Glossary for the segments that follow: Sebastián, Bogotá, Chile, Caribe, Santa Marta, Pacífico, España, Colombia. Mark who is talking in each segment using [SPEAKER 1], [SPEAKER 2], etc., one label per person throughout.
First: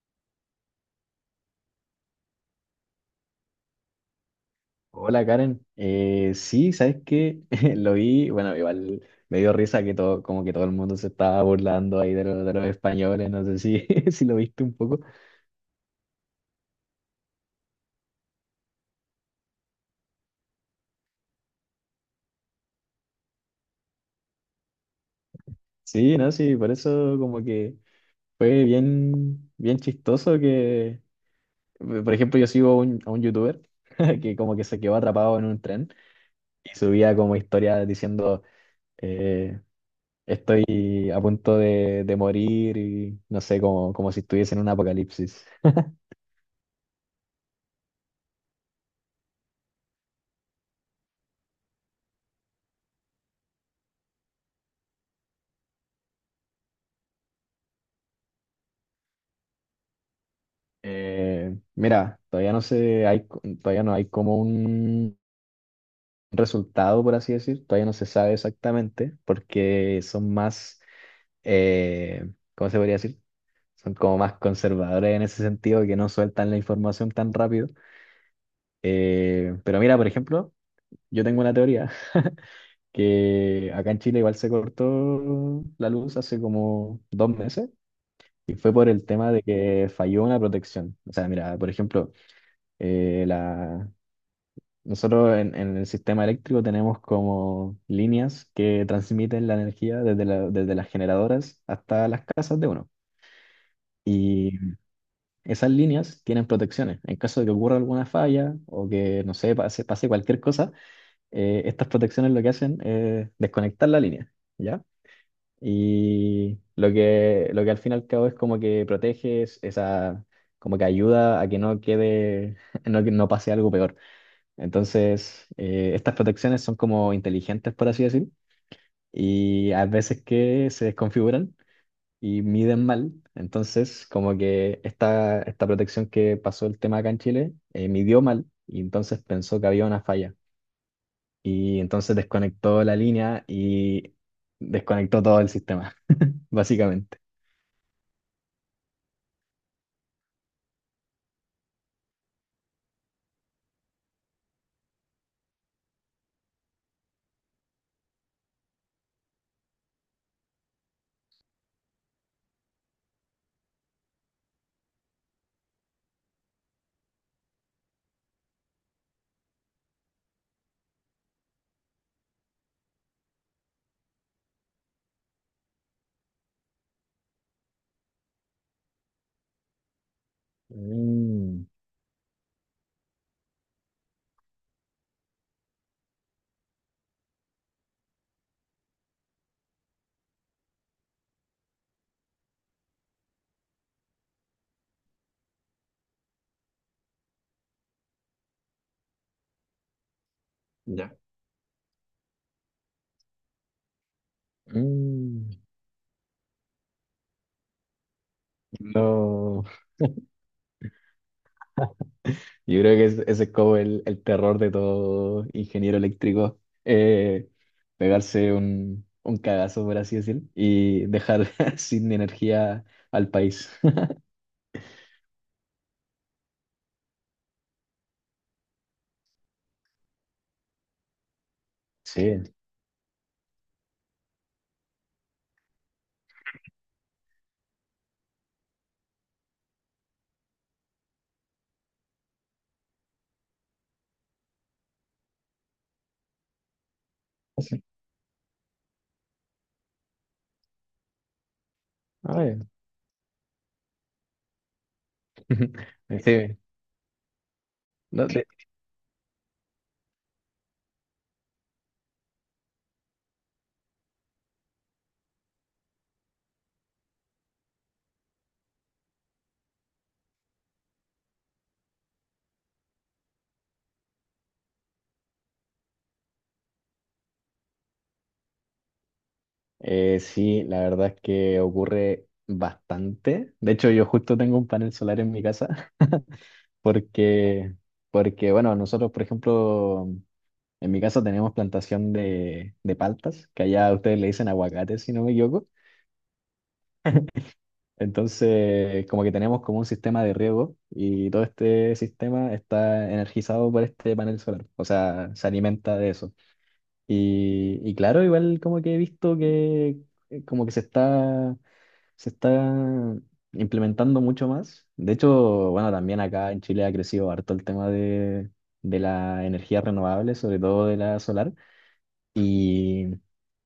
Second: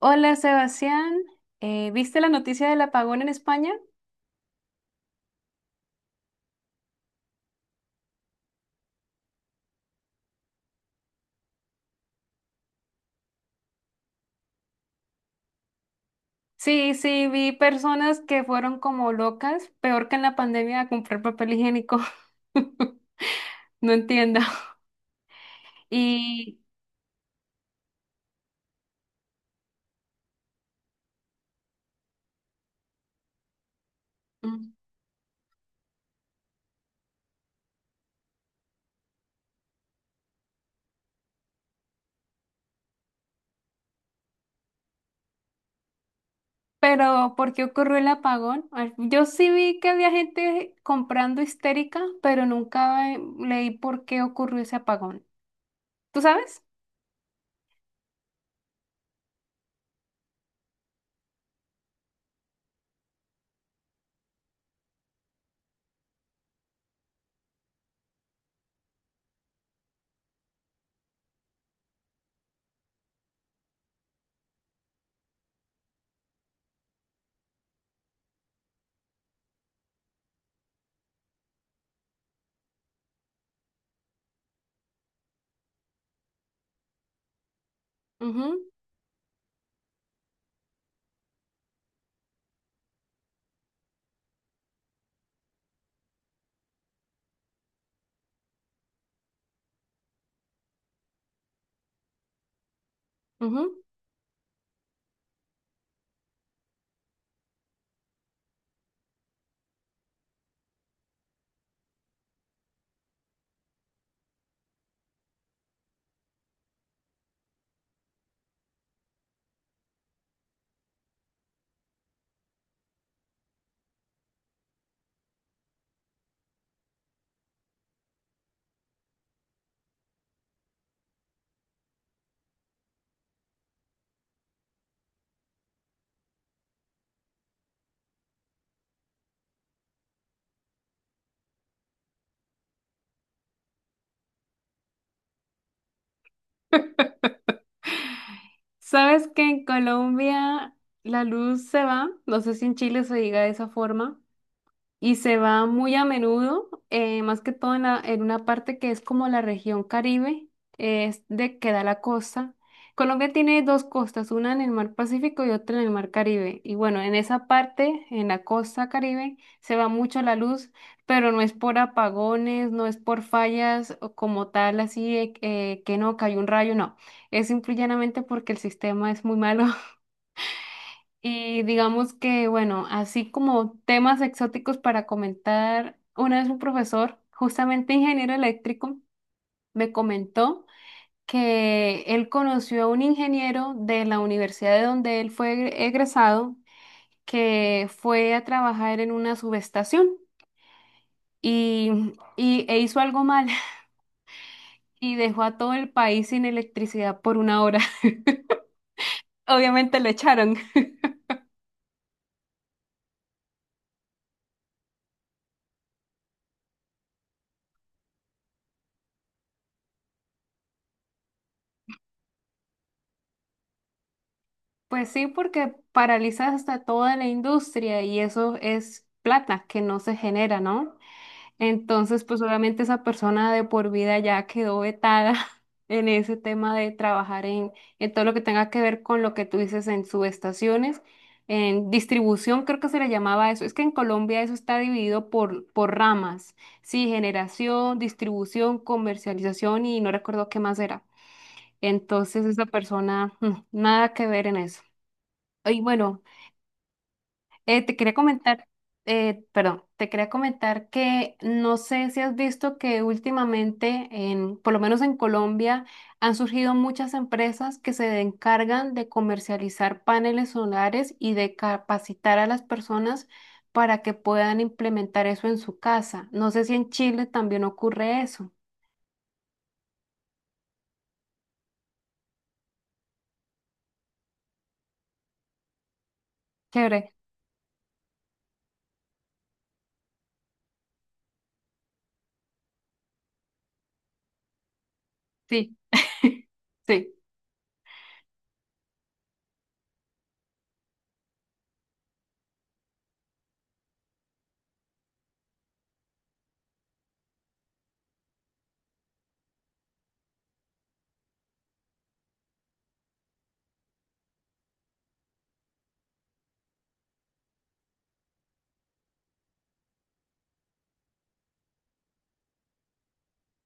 [SPEAKER 1] Hola Sebastián, ¿viste la noticia del apagón en España?
[SPEAKER 2] Hola Karen, sí, ¿sabes qué? Lo vi, bueno, igual me dio risa que todo, como que todo el mundo se estaba burlando ahí de, de los españoles, no sé si lo viste un poco.
[SPEAKER 1] Sí, sí, vi personas que fueron como locas, peor que en la pandemia, a comprar papel higiénico. No entiendo.
[SPEAKER 2] Sí, no, sí,
[SPEAKER 1] Y,
[SPEAKER 2] por eso como que fue bien, bien chistoso que, por ejemplo, yo sigo a un, youtuber que como que
[SPEAKER 1] mm,
[SPEAKER 2] se quedó atrapado en un tren y subía como historia diciendo, eh, estoy a punto de, morir y no sé, como, si estuviese en un apocalipsis.
[SPEAKER 1] pero ¿por qué ocurrió el apagón? Ay, yo sí vi que había gente comprando histérica, pero nunca leí por qué ocurrió ese apagón. ¿Tú sabes?
[SPEAKER 2] Mira, todavía no hay como un resultado, por así decir, todavía no se sabe exactamente, porque son más, ¿cómo se podría decir? Son como más conservadores en ese sentido, que no sueltan la información tan rápido. Pero mira, por ejemplo, yo tengo una teoría. Que acá en Chile igual se cortó la luz hace como dos meses, y
[SPEAKER 1] Ujú,
[SPEAKER 2] fue por el tema de que falló una protección. O sea, mira, por ejemplo, eh, la, nosotros en, el sistema eléctrico tenemos como líneas que transmiten la energía desde las generadoras hasta las casas de uno.
[SPEAKER 1] ujú.
[SPEAKER 2] Y esas líneas tienen protecciones, en caso de que ocurra alguna falla o que, no sé, pase, pase cualquier cosa. Estas protecciones lo que hacen es desconectar la línea, ¿ya? Y lo que al fin y al cabo es como que ayuda a que no quede, no, que no pase algo peor. Entonces, estas protecciones son como inteligentes, por así decir, y a veces que se desconfiguran y miden mal. Entonces, como que esta, protección que pasó el tema acá en Chile, midió mal y entonces pensó que había una falla. Y entonces desconectó la línea y desconectó todo el sistema, básicamente.
[SPEAKER 1] ¿Sabes que en Colombia la luz se va? No sé si en Chile se diga de esa forma. Y se va muy a menudo, más que todo en, en una parte que es como la región Caribe, es de que da la costa. Colombia tiene dos costas, una en el mar Pacífico y otra en el mar Caribe. Y bueno, en esa parte, en la costa Caribe, se va mucho la luz, pero no es por apagones, no es por fallas o como tal, así de que no cayó un rayo, no. Es simplemente porque el sistema es muy malo y
[SPEAKER 2] Mm,
[SPEAKER 1] digamos que, bueno, así como temas exóticos para comentar, una vez un profesor, justamente ingeniero eléctrico, me comentó que él conoció a un ingeniero de la universidad de donde él fue egresado, que fue a trabajar en una subestación
[SPEAKER 2] ya.
[SPEAKER 1] y, e hizo algo mal y dejó a
[SPEAKER 2] Mm.
[SPEAKER 1] todo el país sin electricidad por 1 hora.
[SPEAKER 2] No.
[SPEAKER 1] Obviamente lo echaron.
[SPEAKER 2] Yo creo que ese es como el terror de todo ingeniero eléctrico, eh, pegarse un, cagazo, por así decir, y dejar sin energía al país.
[SPEAKER 1] Pues sí, porque paralizas hasta toda la industria y eso es plata que no se genera, ¿no? Entonces, pues
[SPEAKER 2] Sí.
[SPEAKER 1] obviamente esa persona de por vida ya quedó vetada en ese tema de trabajar en todo lo que tenga que ver con lo que tú dices en subestaciones, en distribución, creo que se le llamaba eso. Es que en Colombia eso está dividido por ramas, sí, generación, distribución, comercialización y no recuerdo qué más era.
[SPEAKER 2] Ah,
[SPEAKER 1] Entonces,
[SPEAKER 2] ya.
[SPEAKER 1] esa persona, mm, nada que ver en eso. Y bueno,
[SPEAKER 2] Sí,
[SPEAKER 1] te quería
[SPEAKER 2] no,
[SPEAKER 1] comentar, perdón, te quería comentar que no sé si has visto que últimamente, en, por lo menos en Colombia, han surgido muchas empresas que se encargan de comercializar paneles solares y de capacitar a las personas para que puedan implementar eso en su casa. No sé si en Chile también ocurre eso.
[SPEAKER 2] sí, la verdad es que ocurre bastante. De hecho, yo justo tengo un panel solar en mi casa.
[SPEAKER 1] Chévere.
[SPEAKER 2] Porque, bueno, nosotros, por ejemplo, en mi casa tenemos plantación de, paltas, que allá ustedes le dicen aguacates, si no me equivoco.
[SPEAKER 1] Sí, sí.
[SPEAKER 2] Entonces, como que tenemos como un sistema de riego y todo este sistema está energizado por este panel solar, o sea, se alimenta de eso. Y, claro, igual como que he visto que como que se está, se está implementando mucho más. De hecho, bueno, también acá en Chile ha crecido harto el tema de, la energía renovable, sobre todo de la solar. Y,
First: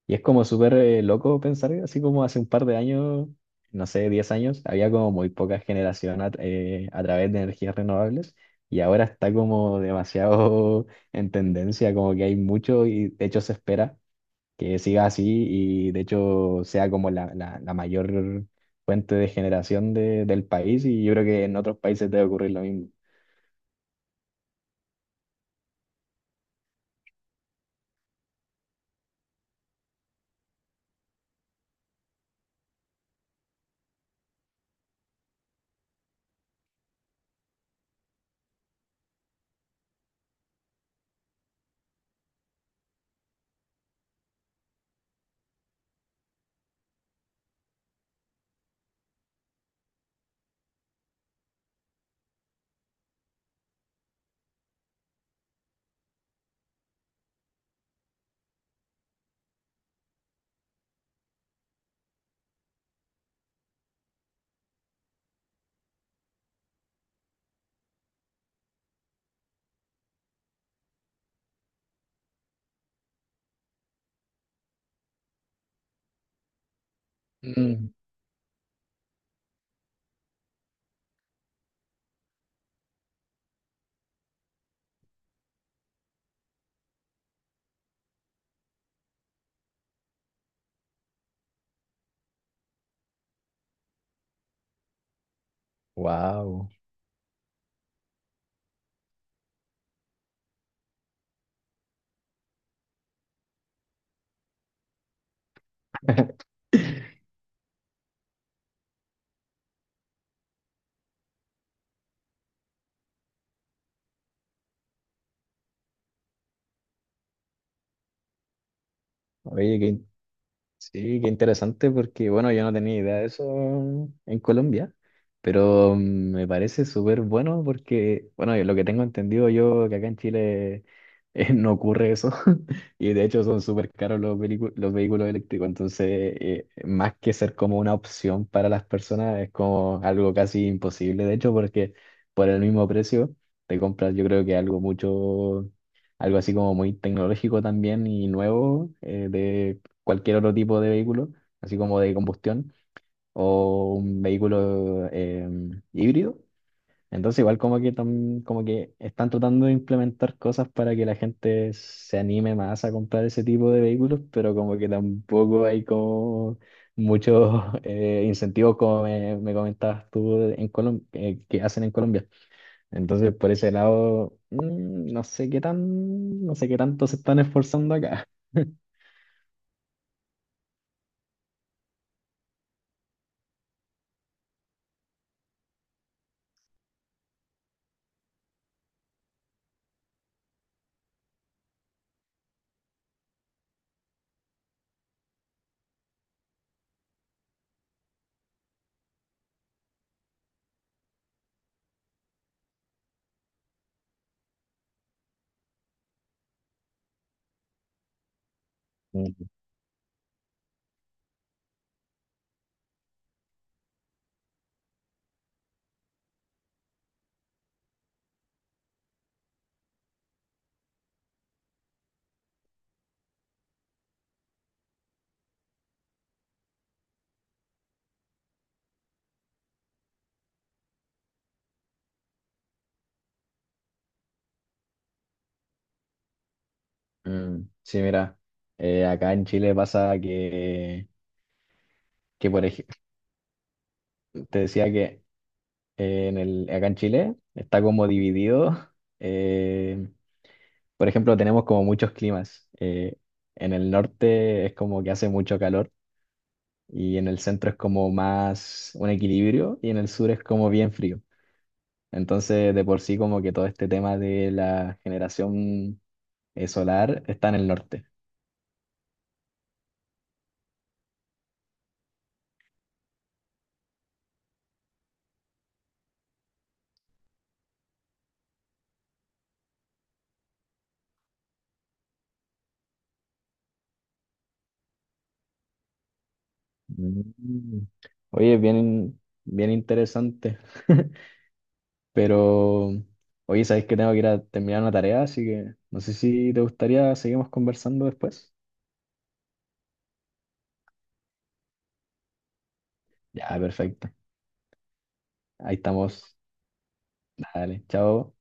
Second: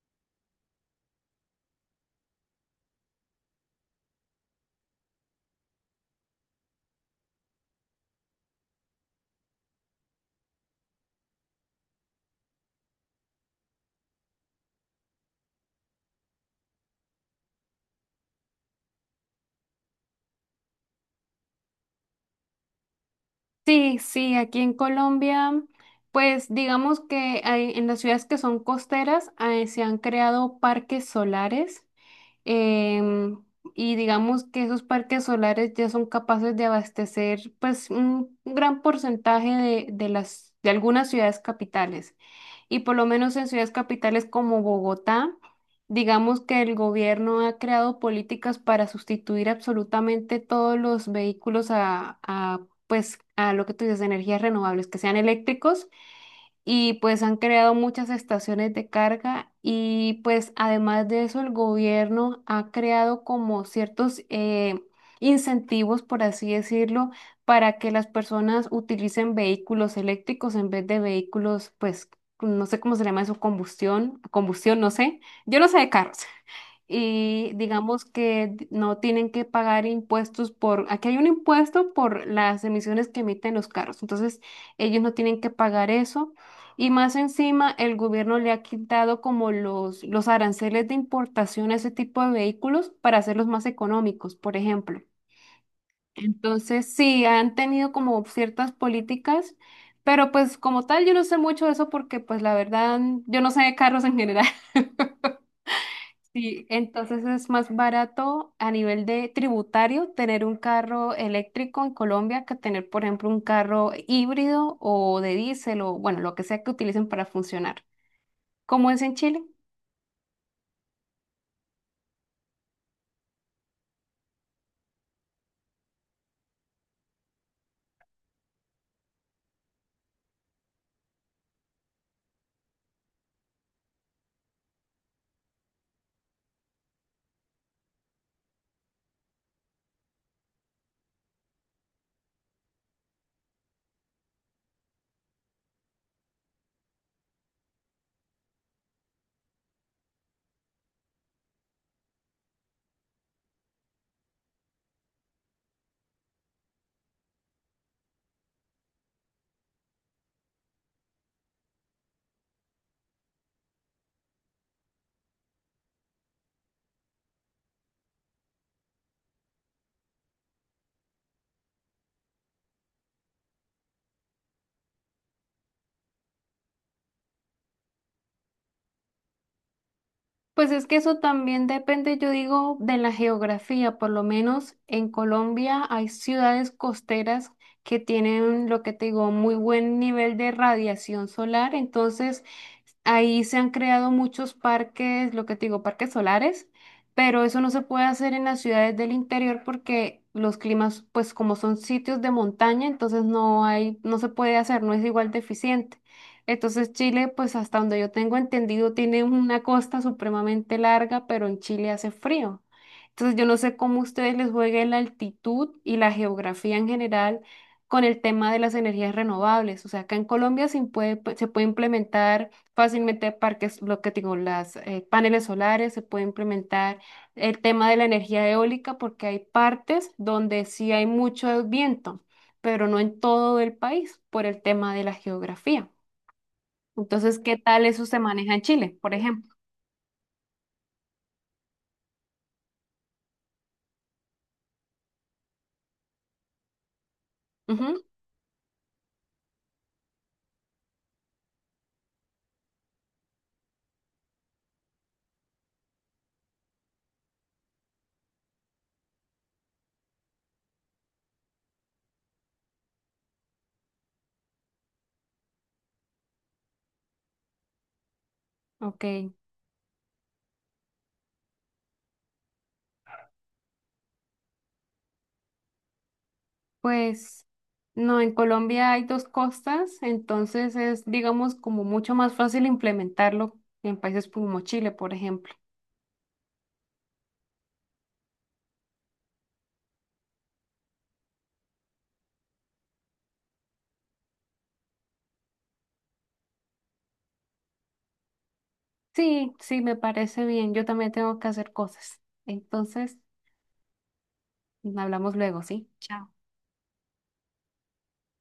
[SPEAKER 2] es como súper loco pensar, así como hace un par de años, no sé, 10 años, había como muy poca generación a través de energías renovables, y ahora está como demasiado en tendencia, como que hay mucho, y de hecho se espera que siga así, y de hecho sea como la, mayor fuente de generación del país, y yo creo que en otros países debe ocurrir lo mismo.
[SPEAKER 1] Sí, sí, aquí en Colombia, pues digamos que en las ciudades que son costeras se han creado parques solares, em, y digamos que esos parques solares ya son capaces de abastecer pues un gran porcentaje de las, de algunas ciudades capitales y por lo menos en ciudades capitales como Bogotá, digamos que el gobierno ha creado políticas para sustituir absolutamente todos los vehículos a, pues, a lo que tú dices, energías renovables, que sean eléctricos y pues han creado muchas estaciones de carga y pues además de eso el gobierno ha creado como ciertos incentivos, por así decirlo, para que las personas utilicen vehículos eléctricos en vez de vehículos, pues no sé cómo se llama eso, combustión, combustión, no sé, yo no sé de carros y
[SPEAKER 2] Mm.
[SPEAKER 1] digamos que no tienen que pagar impuestos por, aquí hay un impuesto por las emisiones que emiten los carros, entonces ellos no tienen que pagar eso. Y más encima, el gobierno le ha quitado como los aranceles de importación a ese tipo de vehículos para hacerlos más económicos, por ejemplo.
[SPEAKER 2] Wow.
[SPEAKER 1] Entonces, sí, han tenido como ciertas políticas, pero pues como tal, yo no sé mucho de eso porque pues la verdad, yo no sé de carros en general. Sí, entonces es más barato a nivel de tributario tener un carro eléctrico en Colombia que tener, por ejemplo, un carro híbrido o de diésel o, bueno, lo que sea que utilicen para funcionar. ¿Cómo es en Chile?
[SPEAKER 2] Oye, qué sí, qué interesante porque, bueno, yo no tenía idea de eso en Colombia, pero me parece súper bueno porque, bueno, lo que tengo entendido yo, que acá en Chile no ocurre eso. Y de hecho son súper caros los vehículos eléctricos. Entonces más que ser como una opción para las personas, es como algo casi imposible, de hecho, porque por el mismo precio te compras, yo creo que algo mucho, algo así como muy tecnológico también y nuevo, de cualquier otro tipo de vehículo, así como de combustión o un vehículo híbrido. Entonces igual como que, como que están tratando de implementar cosas para que la gente se anime más a comprar ese tipo de vehículos, pero como que tampoco hay como muchos incentivos como me comentabas tú en Colombia, que hacen en Colombia. Entonces por ese lado, no sé no sé qué tanto se están esforzando acá.
[SPEAKER 1] Pues es que eso también depende, yo digo, de la geografía. Por lo menos en Colombia hay ciudades costeras que tienen, lo que te digo, muy buen nivel de radiación solar. Entonces, ahí se han creado muchos parques, lo que te digo, parques solares, pero eso no se puede hacer en las ciudades del interior porque los climas, pues como son sitios de montaña, entonces no hay, no se puede hacer, no es igual de eficiente. Entonces Chile, pues hasta donde yo tengo entendido, tiene una costa supremamente larga, pero en Chile hace frío. Entonces yo no sé cómo a ustedes les juegue la altitud y la geografía en general con el tema de las energías renovables. O sea, acá en Colombia se puede, se puede implementar fácilmente parques, lo que digo, las paneles solares, se puede implementar el tema de la energía eólica porque hay partes donde sí hay mucho viento, pero no en todo el país por el tema de la geografía. Entonces, ¿qué
[SPEAKER 2] Mm,
[SPEAKER 1] tal
[SPEAKER 2] sí,
[SPEAKER 1] eso se
[SPEAKER 2] mira,
[SPEAKER 1] maneja en Chile, por
[SPEAKER 2] acá en
[SPEAKER 1] ejemplo?
[SPEAKER 2] Chile pasa que, por ejemplo, te decía que acá en Chile está
[SPEAKER 1] Ujú,
[SPEAKER 2] como dividido. eh, por ejemplo, tenemos como muchos climas. En el norte es como que hace mucho calor, y en el centro es como más un equilibrio, y en el sur es como bien frío. Entonces, de por sí, como que todo este tema de la generación solar está en el norte.
[SPEAKER 1] ok, pues no, en Colombia hay dos costas, entonces es, digamos, como mucho más fácil implementarlo en países como Chile, por ejemplo.
[SPEAKER 2] Mm. Oye, bien, bien interesante. Pero, oye, sabéis que tengo que ir a terminar una tarea, así que no sé si te gustaría seguimos conversando después.
[SPEAKER 1] Sí, sí, me parece bien, yo también tengo que hacer cosas. Entonces,
[SPEAKER 2] Ya, perfecto.
[SPEAKER 1] hablamos luego,
[SPEAKER 2] Ahí
[SPEAKER 1] ¿sí? Chao.
[SPEAKER 2] estamos. Dale, chao.